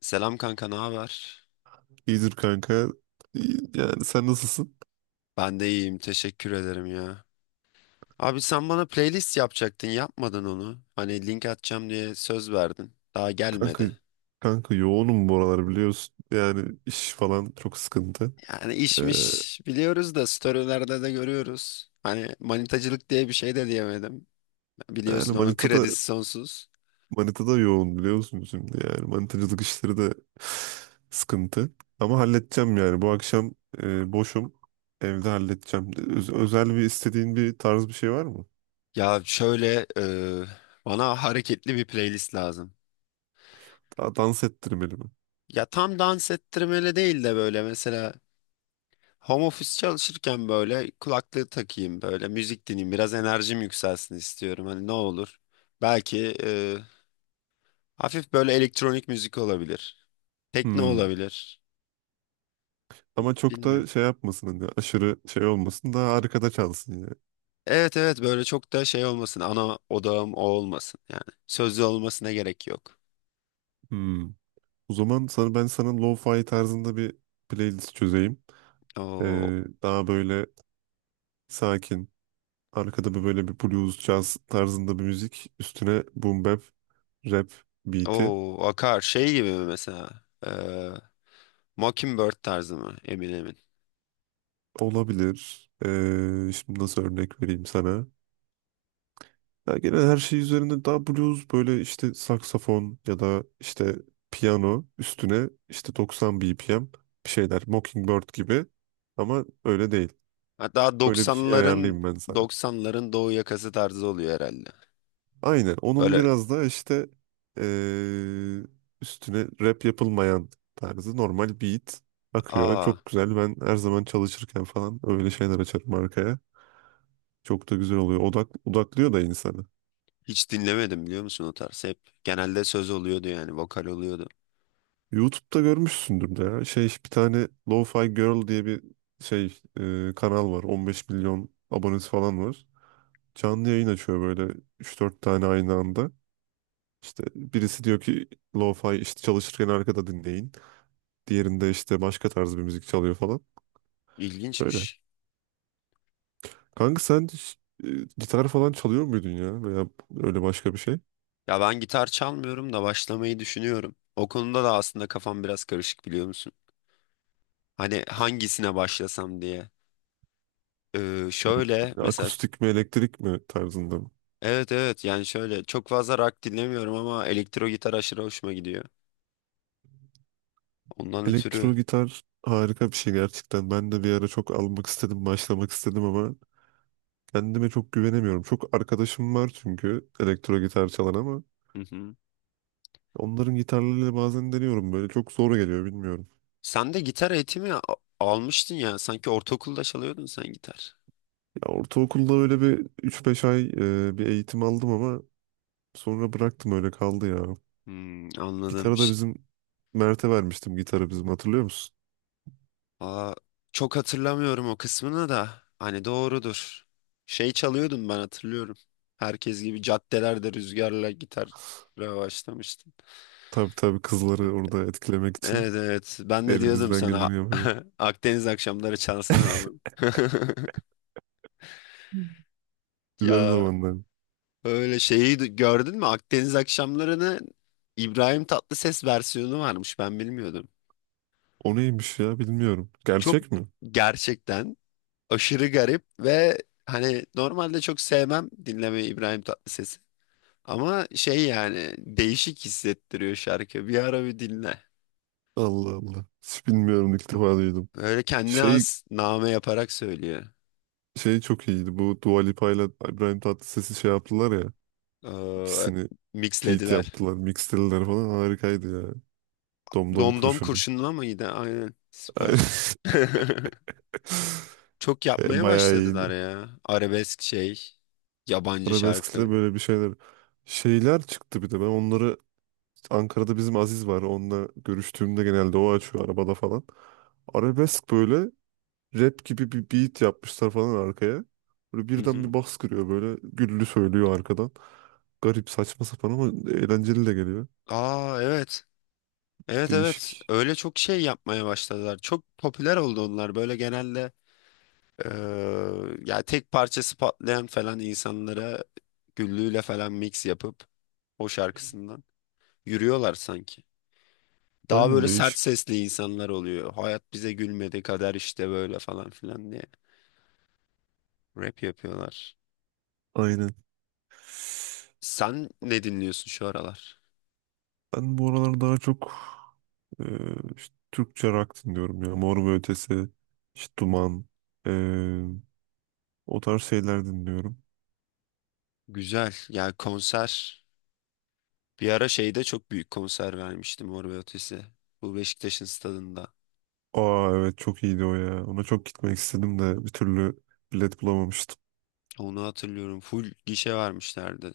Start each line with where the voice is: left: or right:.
left: Selam kanka, ne haber?
right: İyidir kanka. Yani sen nasılsın?
left: Ben de iyiyim, teşekkür ederim ya. Abi sen bana playlist yapacaktın, yapmadın onu. Hani link atacağım diye söz verdin. Daha
right: Kanka
left: gelmedi.
right: kanka, yoğunum bu aralar biliyorsun. Yani iş falan çok sıkıntı.
left: Yani
right: Ee,
left: işmiş biliyoruz da storylerde de görüyoruz. Hani manitacılık diye bir şey de diyemedim.
right: yani
left: Biliyorsun onun
right: Manita'da
left: kredisi sonsuz.
right: Manita'da yoğun biliyorsun şimdi yani manitacılık işleri de sıkıntı. Ama halledeceğim yani bu akşam boşum. Evde halledeceğim. Özel bir istediğin bir tarz bir şey var mı?
left: Ya şöyle bana hareketli bir playlist lazım.
right: Daha dans ettirmeli mi?
left: Ya tam dans ettirmeli değil de böyle mesela home office çalışırken böyle kulaklığı takayım böyle müzik dinleyeyim biraz enerjim yükselsin istiyorum hani ne olur. Belki hafif böyle elektronik müzik olabilir. Tekno
right: Hmm.
left: olabilir.
right: Ama çok
left: Bilmiyorum.
right: da şey yapmasın hani aşırı şey olmasın daha arkada çalsın
left: Evet evet, böyle çok da şey olmasın, ana odağım o olmasın yani. Sözlü olmasına gerek yok.
right: yani. O zaman sana, ben sana lo-fi tarzında bir playlist çözeyim.
left: O
right: Daha böyle sakin, arkada bir böyle bir blues, jazz tarzında bir müzik. Üstüne boom bap, rap beat'i
left: o akar şey gibi mi mesela, e, Mockingbird tarzı mı, emin emin.
right: olabilir. Şimdi nasıl örnek vereyim sana? Ya genel her şey üzerinde daha blues böyle işte saksafon ya da işte piyano üstüne işte 90 BPM bir şeyler Mockingbird gibi ama öyle değil.
left: Hatta
right: Öyle bir şey
left: doksanların
right: ayarlayayım ben sana.
left: doksanların doğu yakası tarzı oluyor herhalde.
right: Aynen onun
left: Böyle.
right: biraz da işte eee, üstüne rap yapılmayan tarzı normal beat akıyor.
left: Aa.
right: Çok güzel ben her zaman çalışırken falan öyle şeyler açarım arkaya. Çok da güzel oluyor. Odaklıyor da insanı.
left: Hiç dinlemedim biliyor musun o tarz? Hep genelde söz oluyordu yani vokal oluyordu.
right: YouTube'da görmüşsündür de ya. Şey bir tane Lo-Fi Girl diye bir şey kanal var. 15 milyon abonesi falan var. Canlı yayın açıyor böyle üç dört tane aynı anda. İşte birisi diyor ki Lo-Fi işte çalışırken arkada dinleyin. Diğerinde işte başka tarz bir müzik çalıyor falan. Böyle.
left: İlginçmiş.
right: Kanka sen hiç, gitar falan çalıyor muydun ya? Veya öyle başka bir şey?
left: Ya ben gitar çalmıyorum da başlamayı düşünüyorum. O konuda da aslında kafam biraz karışık biliyor musun? Hani hangisine başlasam diye. Şöyle
right: Hı.
left: mesela,
right: Akustik mi elektrik mi tarzında mı?
left: evet evet, yani şöyle çok fazla rock dinlemiyorum ama elektro gitar aşırı hoşuma gidiyor. Ondan ötürü.
right: Elektro gitar harika bir şey gerçekten. Ben de bir ara çok almak istedim, başlamak istedim ama kendime çok güvenemiyorum. Çok arkadaşım var çünkü elektro gitar çalan ama
left: Hı hı.
right: onların gitarlarıyla bazen deniyorum böyle çok zor geliyor bilmiyorum.
left: Sen de gitar eğitimi almıştın ya, sanki ortaokulda çalıyordun sen gitar.
right: Ya ortaokulda öyle bir üç beş ay bir eğitim aldım ama sonra bıraktım öyle kaldı ya.
left: Hmm, anladım.
right: Gitarı da bizim Mert'e vermiştim gitarı bizim hatırlıyor musun?
left: Aa, çok hatırlamıyorum o kısmını da. Hani doğrudur. Şey çalıyordum ben, hatırlıyorum. Herkes gibi caddelerde rüzgarla gitar başlamıştım.
right: Tabii tabii kızları orada etkilemek için
left: Evet evet. Ben de diyordum
right: elimizden
left: sana.
right: geleni yapıyor.
left: Akdeniz akşamları çalsana oğlum.
right: Güzel
left: Ya
right: zamanlar.
left: öyle şeyi gördün mü? Akdeniz akşamlarını İbrahim Tatlıses versiyonu varmış. Ben bilmiyordum.
right: O neymiş ya bilmiyorum.
left: Çok,
right: Gerçek mi?
left: gerçekten, aşırı garip ve hani normalde çok sevmem dinlemeyi İbrahim Tatlıses'i. Ama şey yani değişik hissettiriyor şarkı. Bir ara bir dinle.
right: Allah Allah. Hiç bilmiyorum ilk defa duydum.
left: Böyle kendine
right: Şey
left: has name yaparak söylüyor.
right: şey, çok iyiydi. Bu Dua Lipa ile İbrahim Tatlıses'i şey yaptılar ya.
left: Ee,
right: İkisini feat
left: Mixlediler.
right: yaptılar. Mixlediler falan. Harikaydı ya. Domdom
left: Domdom
right: kurşunu.
left: kurşunla mıydı? Aynen. Süper. Çok
right: E,
left: yapmaya
right: bayağı
left: başladılar
right: iyiydi.
left: ya. Arabesk şey. Yabancı
right: Arabesk'le
left: şarkı.
right: böyle bir şeyler. Şeyler çıktı bir de. Ben onları Ankara'da bizim Aziz var. Onunla görüştüğümde genelde o açıyor arabada falan. Arabesk böyle rap gibi bir beat yapmışlar falan arkaya. Böyle
left: Hı
right: birden bir
left: hı.
right: bas kırıyor böyle güllü söylüyor arkadan. Garip saçma sapan ama eğlenceli de geliyor.
left: Aa evet. Evet evet.
right: Değişik.
left: Öyle çok şey yapmaya başladılar. Çok popüler oldu onlar. Böyle genelde, Ee, yani tek parçası patlayan falan insanlara güllüğüyle falan mix yapıp o şarkısından yürüyorlar sanki. Daha
right: Aynen
left: böyle sert
right: değişik.
left: sesli insanlar oluyor. Hayat bize gülmedi, kader işte böyle falan filan diye rap yapıyorlar.
right: Aynen.
left: Sen ne dinliyorsun şu aralar?
right: Ben bu aralar daha çok e, işte Türkçe rock dinliyorum ya. Mor ve Ötesi, işte Duman, e, o tarz şeyler dinliyorum.
left: Güzel. Yani konser. Bir ara şeyde çok büyük konser vermiştim, Mor ve Ötesi. Bu Beşiktaş'ın stadında.
right: Aa evet çok iyiydi o ya. Ona çok gitmek istedim de bir türlü bilet bulamamıştım.
left: Onu hatırlıyorum. Full gişe vermişlerdi.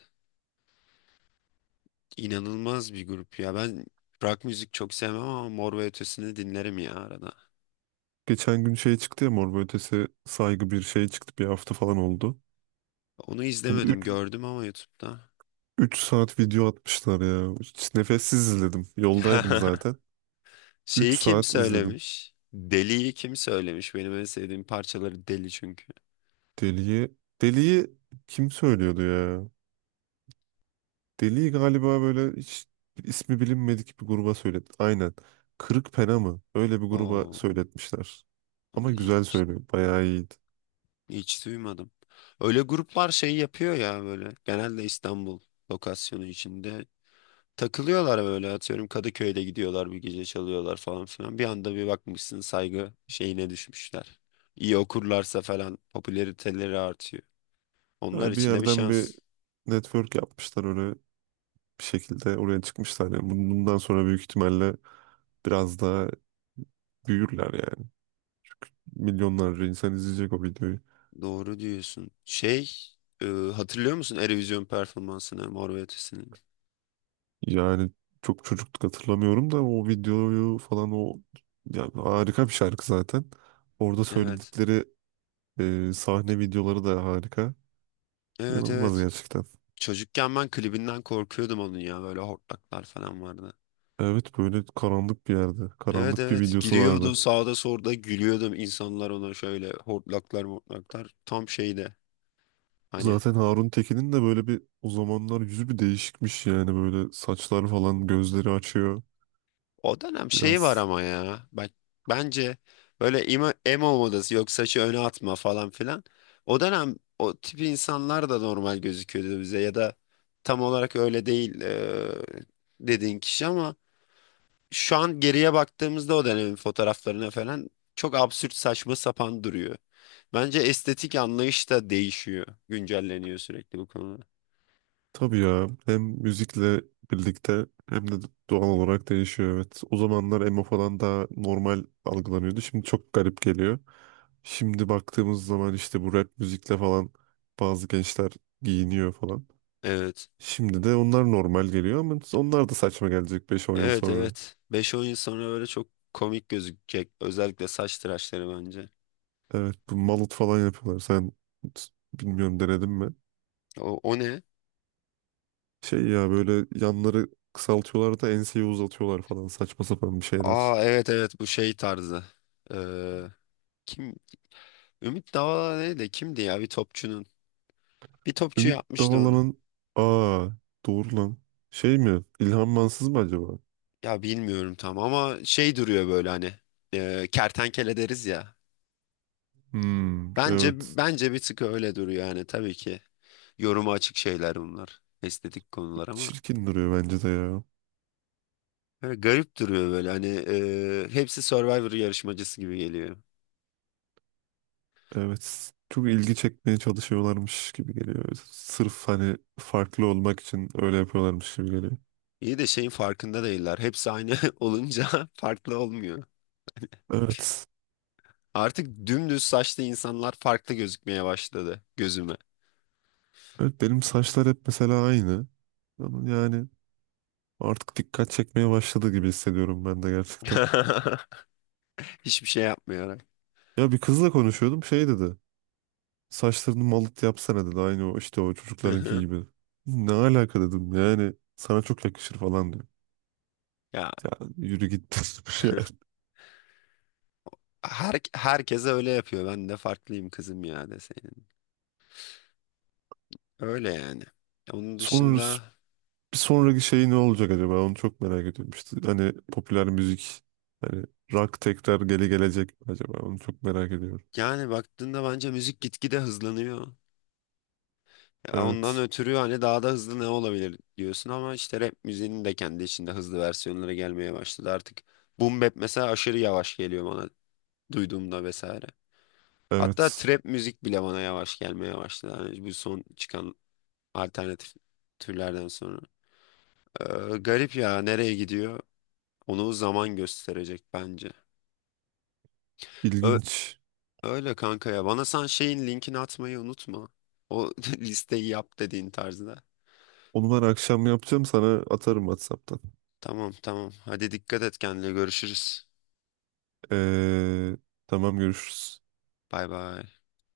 left: İnanılmaz bir grup ya. Ben rock müzik çok sevmem ama Mor ve Ötesi'ni dinlerim ya arada.
right: Geçen gün şey çıktı ya Mor ve Ötesi saygı bir şey çıktı. Bir hafta falan oldu.
left: Onu
right: Onu
left: izlemedim,
right: üç
left: gördüm ama YouTube'da.
right: üç saat video atmışlar ya. Hiç nefessiz izledim. Yoldaydım zaten. Üç
left: Şeyi kim
right: saat izledim.
left: söylemiş? Deli'yi kim söylemiş? Benim en sevdiğim parçaları Deli çünkü.
right: Deli'yi Deli'yi kim söylüyordu ya? Deli'yi galiba böyle hiç ismi bilinmedik bir gruba söyletti. Aynen. Kırık Pena mı? Öyle bir gruba
left: Oo,
right: söyletmişler. Ama güzel
left: hiç,
right: söylüyor. Bayağı iyi.
left: hiç duymadım. Öyle gruplar şey yapıyor ya böyle. Genelde İstanbul lokasyonu içinde takılıyorlar, böyle atıyorum Kadıköy'de gidiyorlar bir gece çalıyorlar falan filan. Bir anda bir bakmışsın saygı şeyine düşmüşler. İyi okurlarsa falan popülariteleri artıyor. Onlar
right: Ha, bir
left: için de bir
right: yerden bir
left: şans.
right: network yapmışlar öyle bir şekilde oraya çıkmışlar. Yani bundan sonra büyük ihtimalle biraz daha büyürler yani. Milyonlarca insan izleyecek o videoyu.
left: Doğru diyorsun. Şey, hatırlıyor musun Eurovision performansını Mor ve Ötesi'nin?
right: Yani çok çocukluk hatırlamıyorum da o videoyu falan o yani harika bir şarkı zaten. Orada
left: Evet.
right: söyledikleri sahne videoları da harika.
left: Evet
right: İnanılmaz
left: evet.
right: gerçekten.
left: Çocukken ben klibinden korkuyordum onun ya, böyle hortlaklar falan vardı.
right: Evet böyle karanlık bir yerde.
left: Evet
right: Karanlık bir
left: evet,
right: videosu
left: giriyordu
right: vardı.
left: sağda solda, gülüyordum insanlar ona, şöyle hortlaklar mortlaklar tam şeyde. Hani
right: Zaten Harun Tekin'in de böyle bir o zamanlar yüzü bir değişikmiş yani böyle saçlar falan gözleri açıyor.
left: o dönem şeyi var
right: Biraz
left: ama ya. Bak, bence böyle emo modası, yok saçı öne atma falan filan. O dönem o tip insanlar da normal gözüküyordu bize ya da tam olarak öyle değil dediğin kişi ama şu an geriye baktığımızda o dönemin fotoğraflarına falan çok absürt, saçma sapan duruyor. Bence estetik anlayış da değişiyor. Güncelleniyor sürekli bu konuda.
right: tabii ya hem müzikle birlikte hem de doğal olarak değişiyor evet. O zamanlar emo falan daha normal algılanıyordu. Şimdi çok garip geliyor. Şimdi baktığımız zaman işte bu rap müzikle falan bazı gençler giyiniyor falan.
left: Evet.
right: Şimdi de onlar normal geliyor ama onlar da saçma gelecek beş 10 yıl
left: Evet
right: sonra.
left: evet. Beş on yıl sonra böyle çok komik gözükecek. Özellikle saç tıraşları bence.
right: Evet bu malut falan yapıyorlar. Sen bilmiyorum denedin mi?
left: O ne?
right: Şey ya böyle yanları kısaltıyorlar da enseyi uzatıyorlar falan saçma sapan bir şeyler.
left: Aa evet evet, bu şey tarzı. Ee, Kim? Ümit Davala neydi? Kimdi ya bir topçunun? Bir topçu
right: Ümit
left: yapmıştı onu.
right: Davala'nın aa doğru lan. Şey mi? İlhan Mansız mı acaba?
left: Ya bilmiyorum tam ama şey duruyor böyle hani, kertenkele deriz ya.
right: Hmm,
left: Bence
right: evet.
left: bence bir tık öyle duruyor yani, tabii ki. Yoruma açık şeyler bunlar. Estetik konular ama.
right: Çirkin duruyor bence de ya.
left: Böyle garip duruyor, böyle hani, hepsi Survivor yarışmacısı gibi geliyor.
right: Evet. Çok ilgi çekmeye çalışıyorlarmış gibi geliyor. Sırf hani farklı olmak için öyle yapıyorlarmış gibi geliyor.
left: İyi de şeyin farkında değiller. Hepsi aynı olunca farklı olmuyor.
right: Evet.
left: Artık dümdüz saçlı insanlar farklı gözükmeye başladı gözüme.
right: Evet benim saçlar hep mesela aynı. Ama yani artık dikkat çekmeye başladı gibi hissediyorum ben de gerçekten.
left: Hiçbir şey yapmıyor.
right: Ya bir kızla konuşuyordum şey dedi. Saçlarını malıt yapsana dedi. Aynı o işte o
left: Hı
right: çocuklarınki
left: hı.
right: gibi. Ne alaka dedim yani sana çok yakışır falan diyor.
left: Ya
right: Ya yürü git dedim yani.
left: herkes öyle yapıyor. Ben de farklıyım kızım ya, deseydin. Öyle yani. Onun
right: Sonra
left: dışında,
right: bir sonraki şey ne olacak acaba onu çok merak ediyorum. İşte hani popüler müzik hani rock tekrar geri gelecek mi acaba onu çok merak ediyorum.
left: yani baktığında bence müzik gitgide hızlanıyor. Ya ondan
right: Evet
left: ötürü hani daha da hızlı ne olabilir diyorsun ama işte rap müziğinin de kendi içinde hızlı versiyonlara gelmeye başladı artık. Boom bap mesela aşırı yavaş geliyor bana duyduğumda vesaire. Hatta
right: evet,
left: trap müzik bile bana yavaş gelmeye başladı, hani bu son çıkan alternatif türlerden sonra. Ee, Garip ya, nereye gidiyor? Onu zaman gösterecek bence. Ö-
right: İlginç.
left: Öyle kanka ya. Bana sen şeyin linkini atmayı unutma. O listeyi yap dediğin tarzda.
right: Onu ben akşam yapacağım sana atarım WhatsApp'tan.
left: Tamam tamam. Hadi dikkat et kendine. Görüşürüz.
right: Ee, tamam görüşürüz.
left: Bay bay.